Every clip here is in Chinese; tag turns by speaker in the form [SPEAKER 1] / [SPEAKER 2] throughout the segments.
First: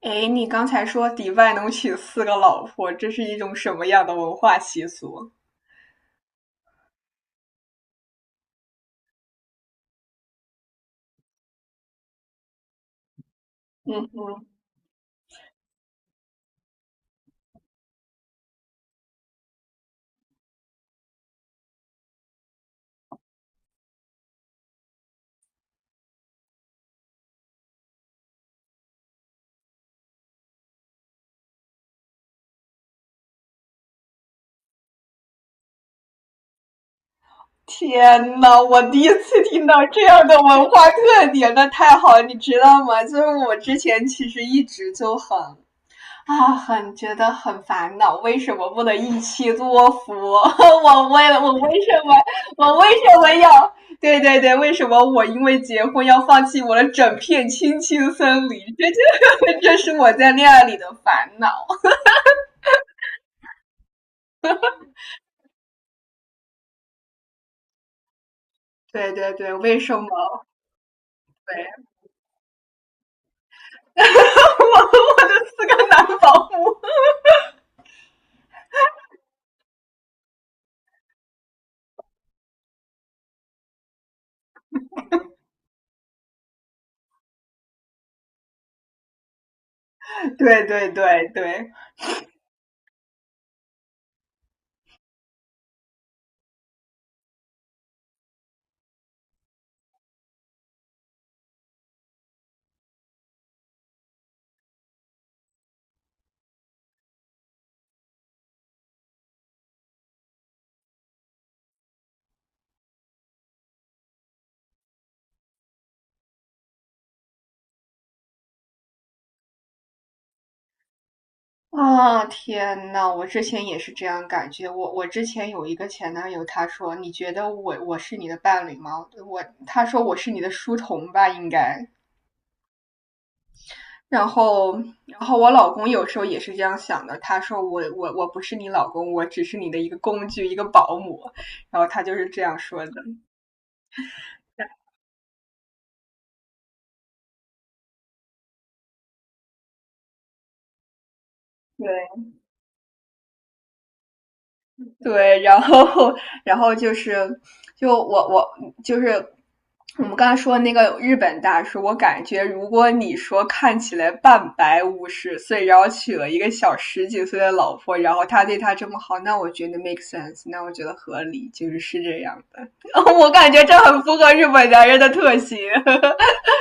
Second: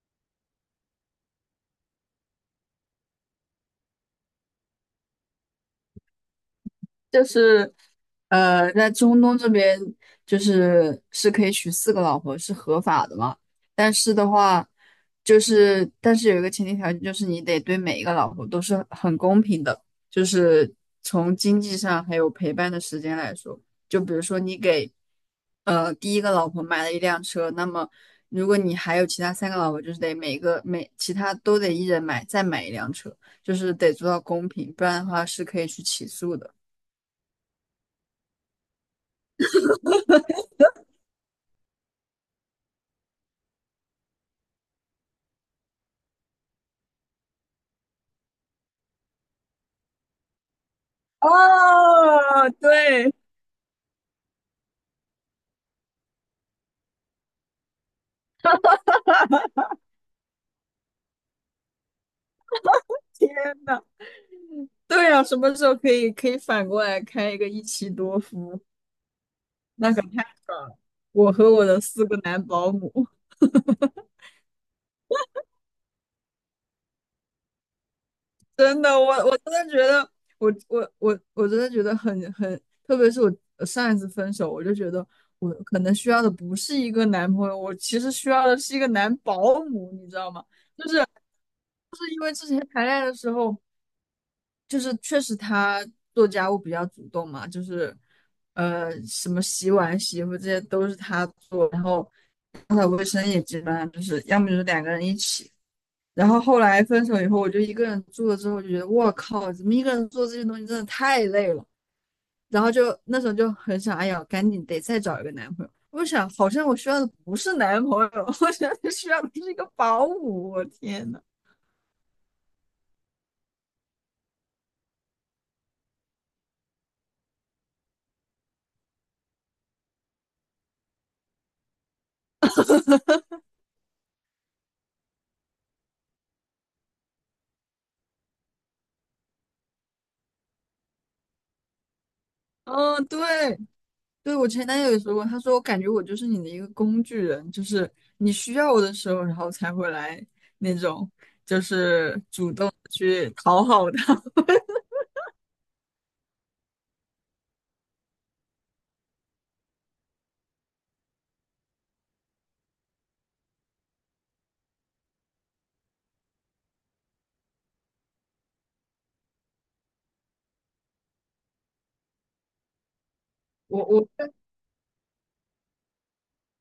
[SPEAKER 1] 哎，你刚才说迪拜能娶四个老婆，这是一种什么样的文化习俗？
[SPEAKER 2] 就是在中东这边就是可以娶四个老婆，是合法的嘛。但
[SPEAKER 1] 嗯
[SPEAKER 2] 是的
[SPEAKER 1] 哼。
[SPEAKER 2] 话，但是有一个前提条件，就是你得对每一个老婆都是很公平的，就是从经济上还有陪伴的时间来说，就比如说你给第一个老婆买了一辆车，那么如果你还有其他三个老婆，就是得每其他都得一人再买一辆车，就是得做到公平，不然的话是可以去起诉的。
[SPEAKER 1] 天呐，我第一次听到这样的文化特点，那太好了，你知道吗？就是我之前其实一直就很很觉得很烦恼，为什么不能一妻多夫？我为了我为什么
[SPEAKER 2] 哦，
[SPEAKER 1] 我为
[SPEAKER 2] 对，
[SPEAKER 1] 什么要？对对对，为什么我因为结婚要放弃我的整片青青森林？这是我在恋爱里的烦恼。
[SPEAKER 2] 天呐，对呀、什么时候可以反过来开一个一妻多夫？
[SPEAKER 1] 对对对，为
[SPEAKER 2] 那
[SPEAKER 1] 什
[SPEAKER 2] 可
[SPEAKER 1] 么？
[SPEAKER 2] 太爽了！我和我的
[SPEAKER 1] 对。
[SPEAKER 2] 四个男保姆，
[SPEAKER 1] 我我的四个男保姆。
[SPEAKER 2] 真的，我真的觉得，我真的觉得很，特别是我上一次分手，我就觉得我可能需要的不是一个男朋友，我其实需要的是一个男保姆，你知道吗？
[SPEAKER 1] 对对对对。
[SPEAKER 2] 因为之前谈恋爱的时候。就是确实他做家务比较主动嘛，就是什么洗碗、洗衣服这些都是他做，然后打扫卫生也基本上就是要么就是两个人一起。然后后来分手以后，我就一个人住了之后，就觉得我靠，怎么一个人做这些东西真的太累了。然后就那时候就很想，哎呀，赶紧得再找一个男朋友。我想，好像我需要的不是男朋友，我想需要的是一个保姆。我天呐，
[SPEAKER 1] 啊，天呐，我之前也是这样感觉。我之前有一个前男友，他说："你觉得我是你的伴侣吗？"我他说我是你的书童吧，应该。然后，然后我老公有时候也是这样想的。他说我不是你老公，我只是你的一个工具，一个保姆。然后他就是这样说的。
[SPEAKER 2] 嗯，对，对，我前男友也说过，他说我感觉我就是你的一个工具人，就是你需要我的时候，然后才会来那种，就
[SPEAKER 1] 对。
[SPEAKER 2] 是主动地去讨好他。
[SPEAKER 1] 对，然后然后就是就我我就是。我们刚才说那个日本大叔，我感觉如果你说看起来半百五十岁，然后娶了一个小十几岁的老婆，然后他对他这么好，那我觉得 make sense,那我觉得合理，就是是这样。我感觉这
[SPEAKER 2] 我
[SPEAKER 1] 很
[SPEAKER 2] 我
[SPEAKER 1] 符合日本男人的特性。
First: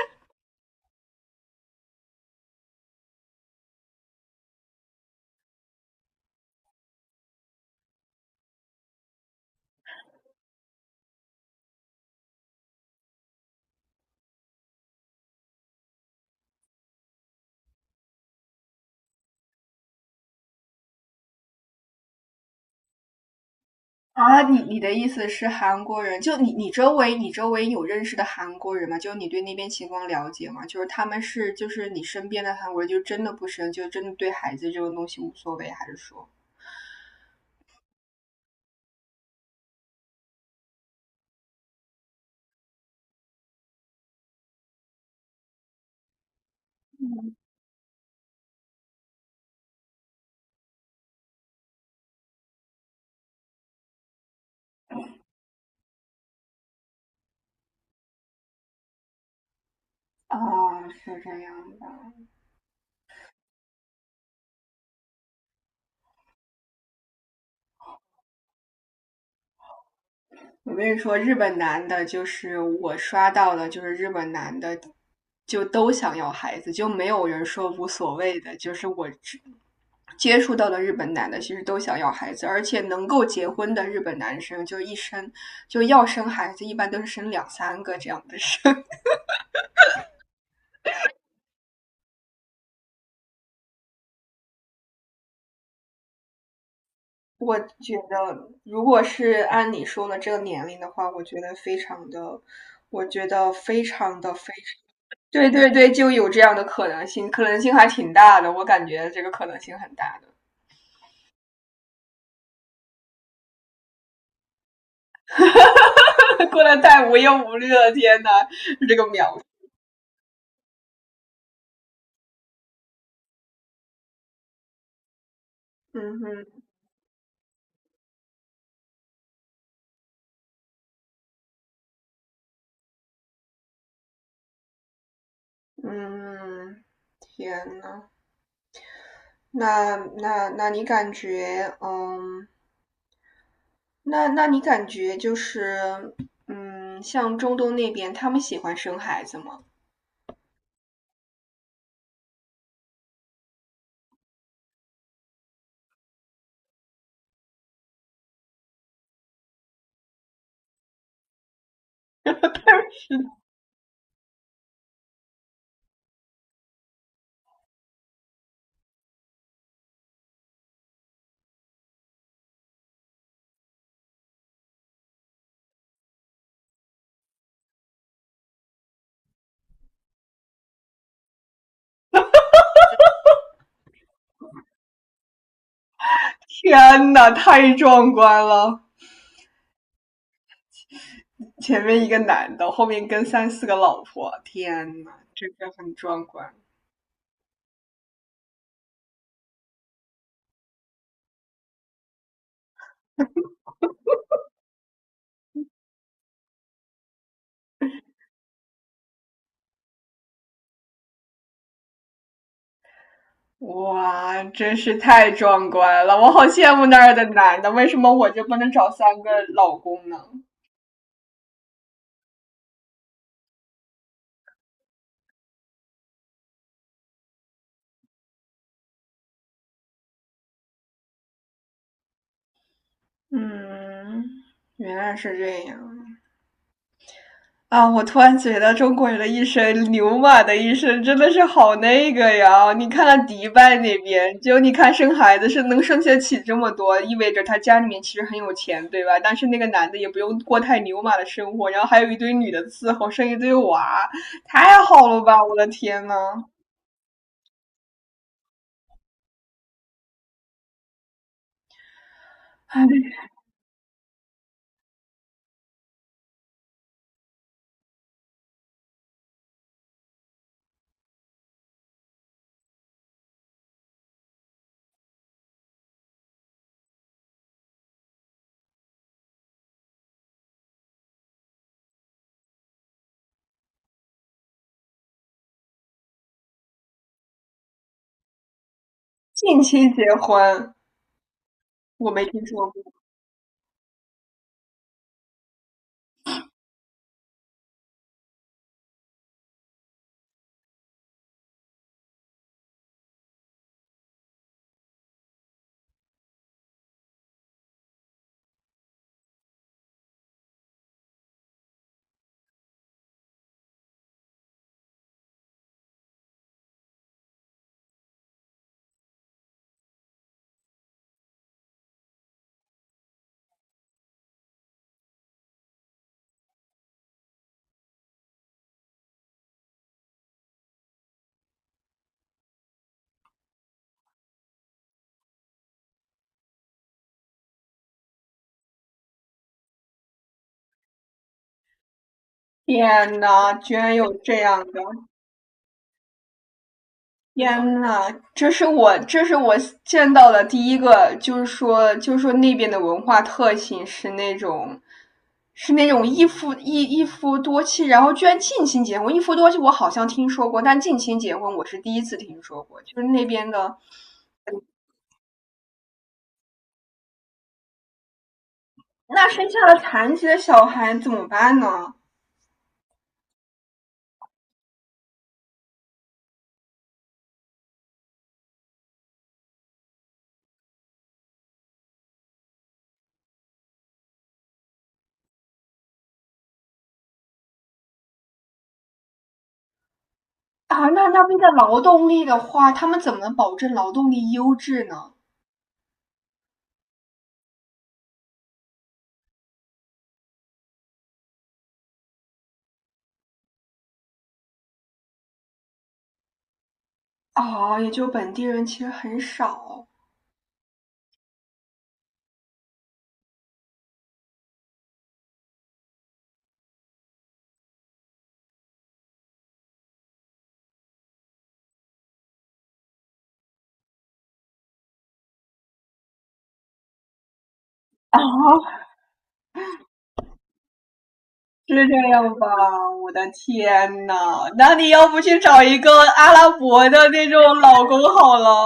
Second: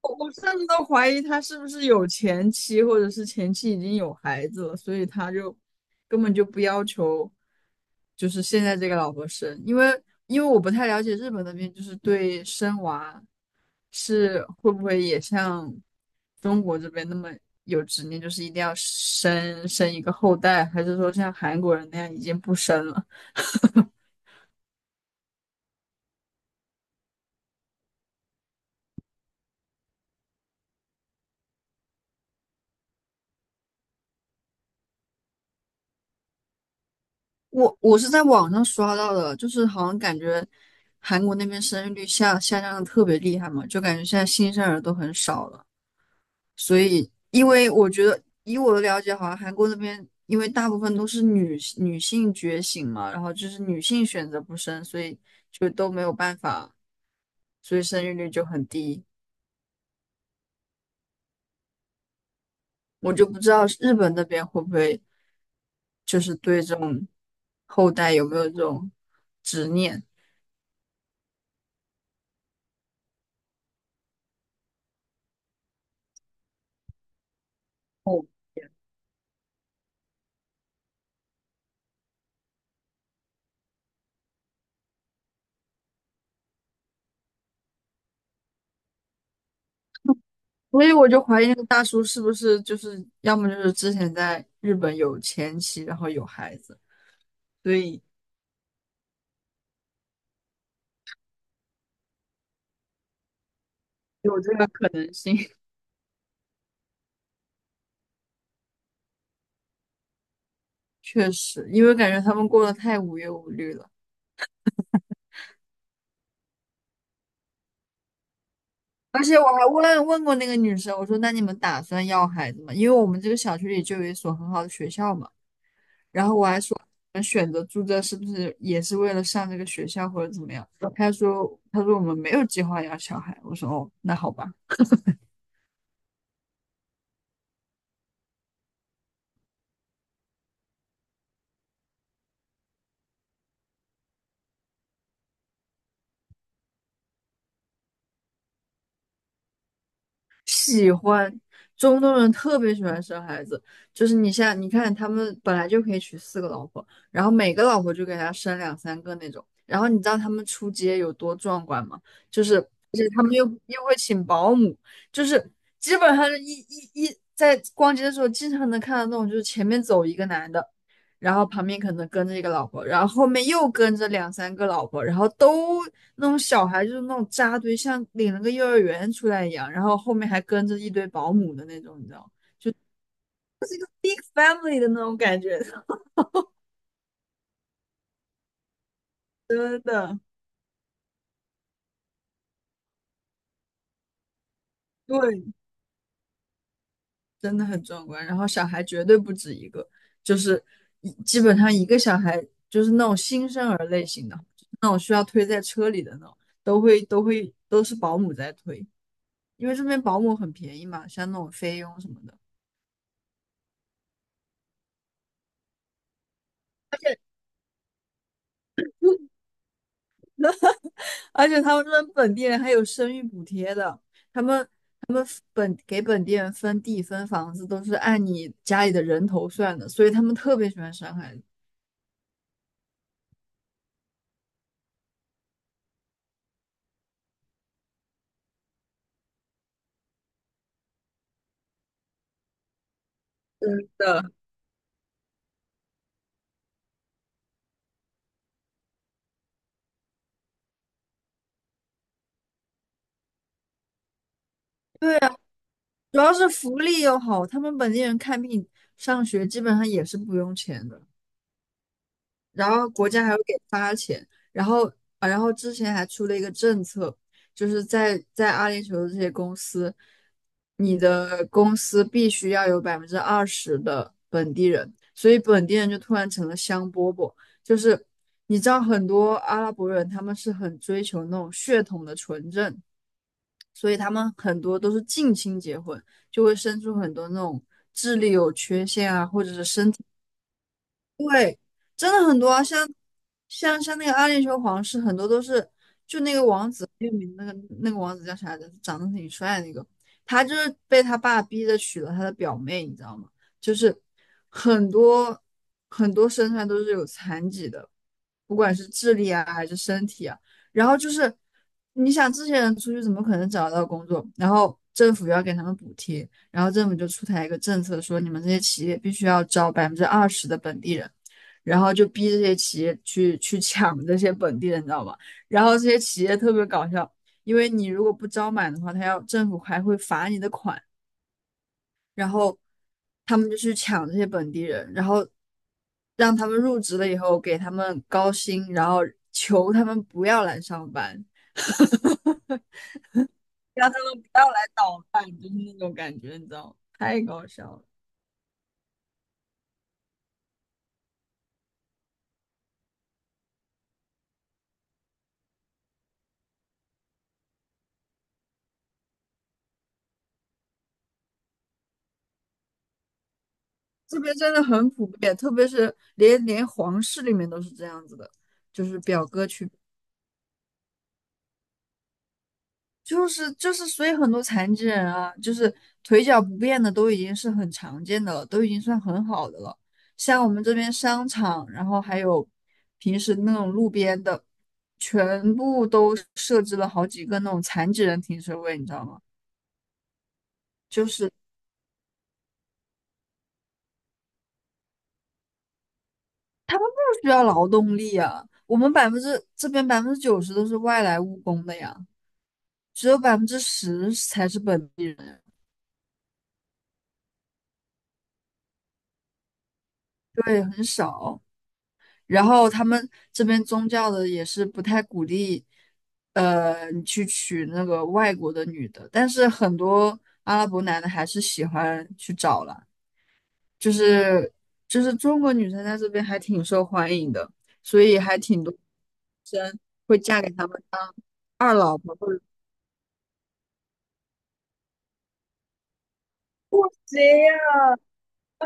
[SPEAKER 2] 我甚至都怀疑他是不是有前妻，或者是前妻已经有孩子了，所以他就根本就不要求，就是现在这个老婆生，因为我不太了解日本那边就是对生娃是会不会也像中国这边那么有执念，就是一定要生一个后代，还是说像韩国人那样已经不生了？
[SPEAKER 1] 啊，你你的意思是韩国人？就你周围有认识的韩国人吗？就是你对那边情况了解吗？就是他们是就是你身边的韩国人，就真的不生，就真的对孩子这种东西无所谓，还是说？
[SPEAKER 2] 我是在网上刷到的，就是好像感觉韩国那边生育率下降的特别厉害嘛，就感觉现在新生儿都很少了。所以，因为我觉得以我的了解，好像韩国那边因为大部分都是女性觉醒嘛，然后就是女性选择不生，所以就都没有办法，所以生育率就很低。
[SPEAKER 1] 啊，是这样的。
[SPEAKER 2] 我就不知道日本那边会不会就是对这种后代有没有这种执念，
[SPEAKER 1] 我跟你说，日本男的，就是我刷到的，就是日本男的，就都想要孩子，就没有人说无所谓的。就是我只接触到的日本男的，其实都想要孩子，而且能够结婚的日本男生，就一生就要生孩子，一般都是生两三个这样的生。
[SPEAKER 2] 所以我就怀疑那个大叔是不是就是要么就是之前在日本有前妻，然后有孩子，
[SPEAKER 1] 我
[SPEAKER 2] 所
[SPEAKER 1] 觉
[SPEAKER 2] 以
[SPEAKER 1] 得，如果是按你说的这个年龄的话，我觉得非常的，我觉得非常的
[SPEAKER 2] 有
[SPEAKER 1] 非。
[SPEAKER 2] 这个可能性。
[SPEAKER 1] 对 对对，就有这样的可能性，可能性还挺大的，我感觉这个可能性很大的。
[SPEAKER 2] 确实，因为感觉他们过得太无忧无虑了。
[SPEAKER 1] 过得太无忧无虑了，天呐，这个
[SPEAKER 2] 而
[SPEAKER 1] 描
[SPEAKER 2] 且
[SPEAKER 1] 述。
[SPEAKER 2] 我还问过那个女生，我说那你们打算要孩子吗？因为我们这个小区里就有一所很好的学校嘛。
[SPEAKER 1] 嗯
[SPEAKER 2] 然后
[SPEAKER 1] 哼。
[SPEAKER 2] 我还说，我们选择住这是不是也是为了上这个学校或者怎么样？他说，他说我们没有计划要小孩。我说，哦，那好吧。
[SPEAKER 1] 嗯，天呐，那你感觉，嗯，那你感觉就是，嗯，像中东那边，他们喜欢生孩子吗？
[SPEAKER 2] 喜欢，中东人特别喜欢生孩子，就是你像你看他们本来就可以娶四个老婆，然后每个老婆就给他生两三个那种。然后你知道他们出街有多壮观吗？就是，而且他们又会请保姆，就是基本上是一一一在逛街的时候经常能看到那种，就是前面走一个男的。然后旁边可能跟着一个老婆，然后后面又跟着两三个老婆，然后都那种小孩就是那种扎堆，像领了个幼儿园出来一样，然后后面还跟着一堆保姆的那种，你知道 b i g family 的那种感觉，
[SPEAKER 1] 天呐，太壮观了！
[SPEAKER 2] 真的，
[SPEAKER 1] 前面一个男的，后面跟三四个老婆，天呐，
[SPEAKER 2] 对，
[SPEAKER 1] 这个很壮观。
[SPEAKER 2] 真的很壮观。然后小孩绝对不止一个，就是基本上一个小孩就是那种新生儿类型的，那种需要推在车里的那种，都是保姆在推，因为这边保姆很便宜嘛，像那种菲佣什么的。
[SPEAKER 1] 哇，真是太壮观了！我好羡慕那儿的男的，为什么我就不能找三个老公呢？
[SPEAKER 2] 而且他们这边本地人还有生育补贴的，他们给本地人分地分房子都是按你家里的人头算的，所以他们特别喜欢生孩子。
[SPEAKER 1] 嗯，原来是这样啊！我突然觉得中国人的一生，牛马的一生真的是好那个呀！你看看迪拜那
[SPEAKER 2] 的，
[SPEAKER 1] 边，就你看生孩子是能生下起这么多，意味着他家里面其实很有钱，对吧？但是那个男的也不用过太牛马的生活，然后还有一堆女的伺候，生一堆娃，太好
[SPEAKER 2] 对
[SPEAKER 1] 了
[SPEAKER 2] 啊，
[SPEAKER 1] 吧！我的天呐！
[SPEAKER 2] 主要是福利又好，他们本地人看病、上学基本上也是不用钱的。然后国
[SPEAKER 1] 唉，
[SPEAKER 2] 家还会给发钱，然后啊，然后之前还出了一个政策，就是在阿联酋的这些公司，你的公司必须要有百分之二十的本地人，所以本地人就突然成了香饽饽，就是你知道很多阿拉伯人他们是很追求那种血统的纯正，所以他们很多都是近亲结婚，就会生出很多那种智力有缺陷啊，或者
[SPEAKER 1] 近
[SPEAKER 2] 是身
[SPEAKER 1] 亲结
[SPEAKER 2] 体。
[SPEAKER 1] 婚，
[SPEAKER 2] 对，
[SPEAKER 1] 我
[SPEAKER 2] 真
[SPEAKER 1] 没
[SPEAKER 2] 的很
[SPEAKER 1] 听
[SPEAKER 2] 多啊，
[SPEAKER 1] 说过。
[SPEAKER 2] 像那个《暗恋球皇室》，很多都是就那个王子很有名的那个王子叫啥来着？长得挺帅的那个，他就是被他爸逼着娶了他的表妹，你知道吗？就是很多很多身上都是有残疾的，不管是智力啊还是身体啊。然后就是你想这些人出去怎么可能找得到工作？然后政府要给他们补贴，然后政府就出台一个政策说，你们这些企业必须要招百分之二十的本地人。然后就逼这些企业去抢这些本地人，你知道吧？然后这些企业特别搞笑，因为你如果不招满的话，他要政府还会罚你的款，然后他们就去抢这些本地人，然后让他们入职了以后给他们高薪，然后求他们不要来上班，
[SPEAKER 1] 天呐，居
[SPEAKER 2] 让
[SPEAKER 1] 然
[SPEAKER 2] 他
[SPEAKER 1] 有
[SPEAKER 2] 们不
[SPEAKER 1] 这
[SPEAKER 2] 要来
[SPEAKER 1] 样的！
[SPEAKER 2] 捣蛋，就是那种感觉，你知道吗？太搞笑
[SPEAKER 1] 天
[SPEAKER 2] 了。
[SPEAKER 1] 呐，这是我见到的第一个，就是说那边的文化特性是那种。是那种一夫多妻，然后居然近亲结婚。一夫多妻我好像听说过，但近亲结婚我是第一次听说过。就是那边的，
[SPEAKER 2] 这边真的很普遍，特别是连皇室里面都是这样子的，就是表
[SPEAKER 1] 那
[SPEAKER 2] 哥
[SPEAKER 1] 生下
[SPEAKER 2] 去
[SPEAKER 1] 了残疾的小孩怎么办呢？
[SPEAKER 2] 就是，所以很多残疾人啊，就是腿脚不便的都已经是很常见的了，都已经算很好的了。像我们这边商场，然后还有平时那种路边的，全部都设置了好几个那种残疾人停车位，你知道吗？
[SPEAKER 1] 啊，
[SPEAKER 2] 就
[SPEAKER 1] 那那
[SPEAKER 2] 是
[SPEAKER 1] 边的劳动力的话，他们怎么能保证劳动力优质呢？
[SPEAKER 2] 不需要劳动力啊。我们百分之这边90%都是外来务工的呀，只有10%才是本地人，
[SPEAKER 1] 啊，也就本地人其实很少。
[SPEAKER 2] 对，很少。然后他们这边宗教的也是不太鼓励，你去娶那个外国的女的，但是很多阿拉伯男的还是喜欢去找了，就是中国女生在这边还挺受欢迎的，所以
[SPEAKER 1] 啊，
[SPEAKER 2] 还挺多会嫁给他们二
[SPEAKER 1] 是这
[SPEAKER 2] 老婆。
[SPEAKER 1] 样
[SPEAKER 2] 或者。
[SPEAKER 1] 吧？我的天呐，那你要不去找一个阿拉伯的那种老公好了？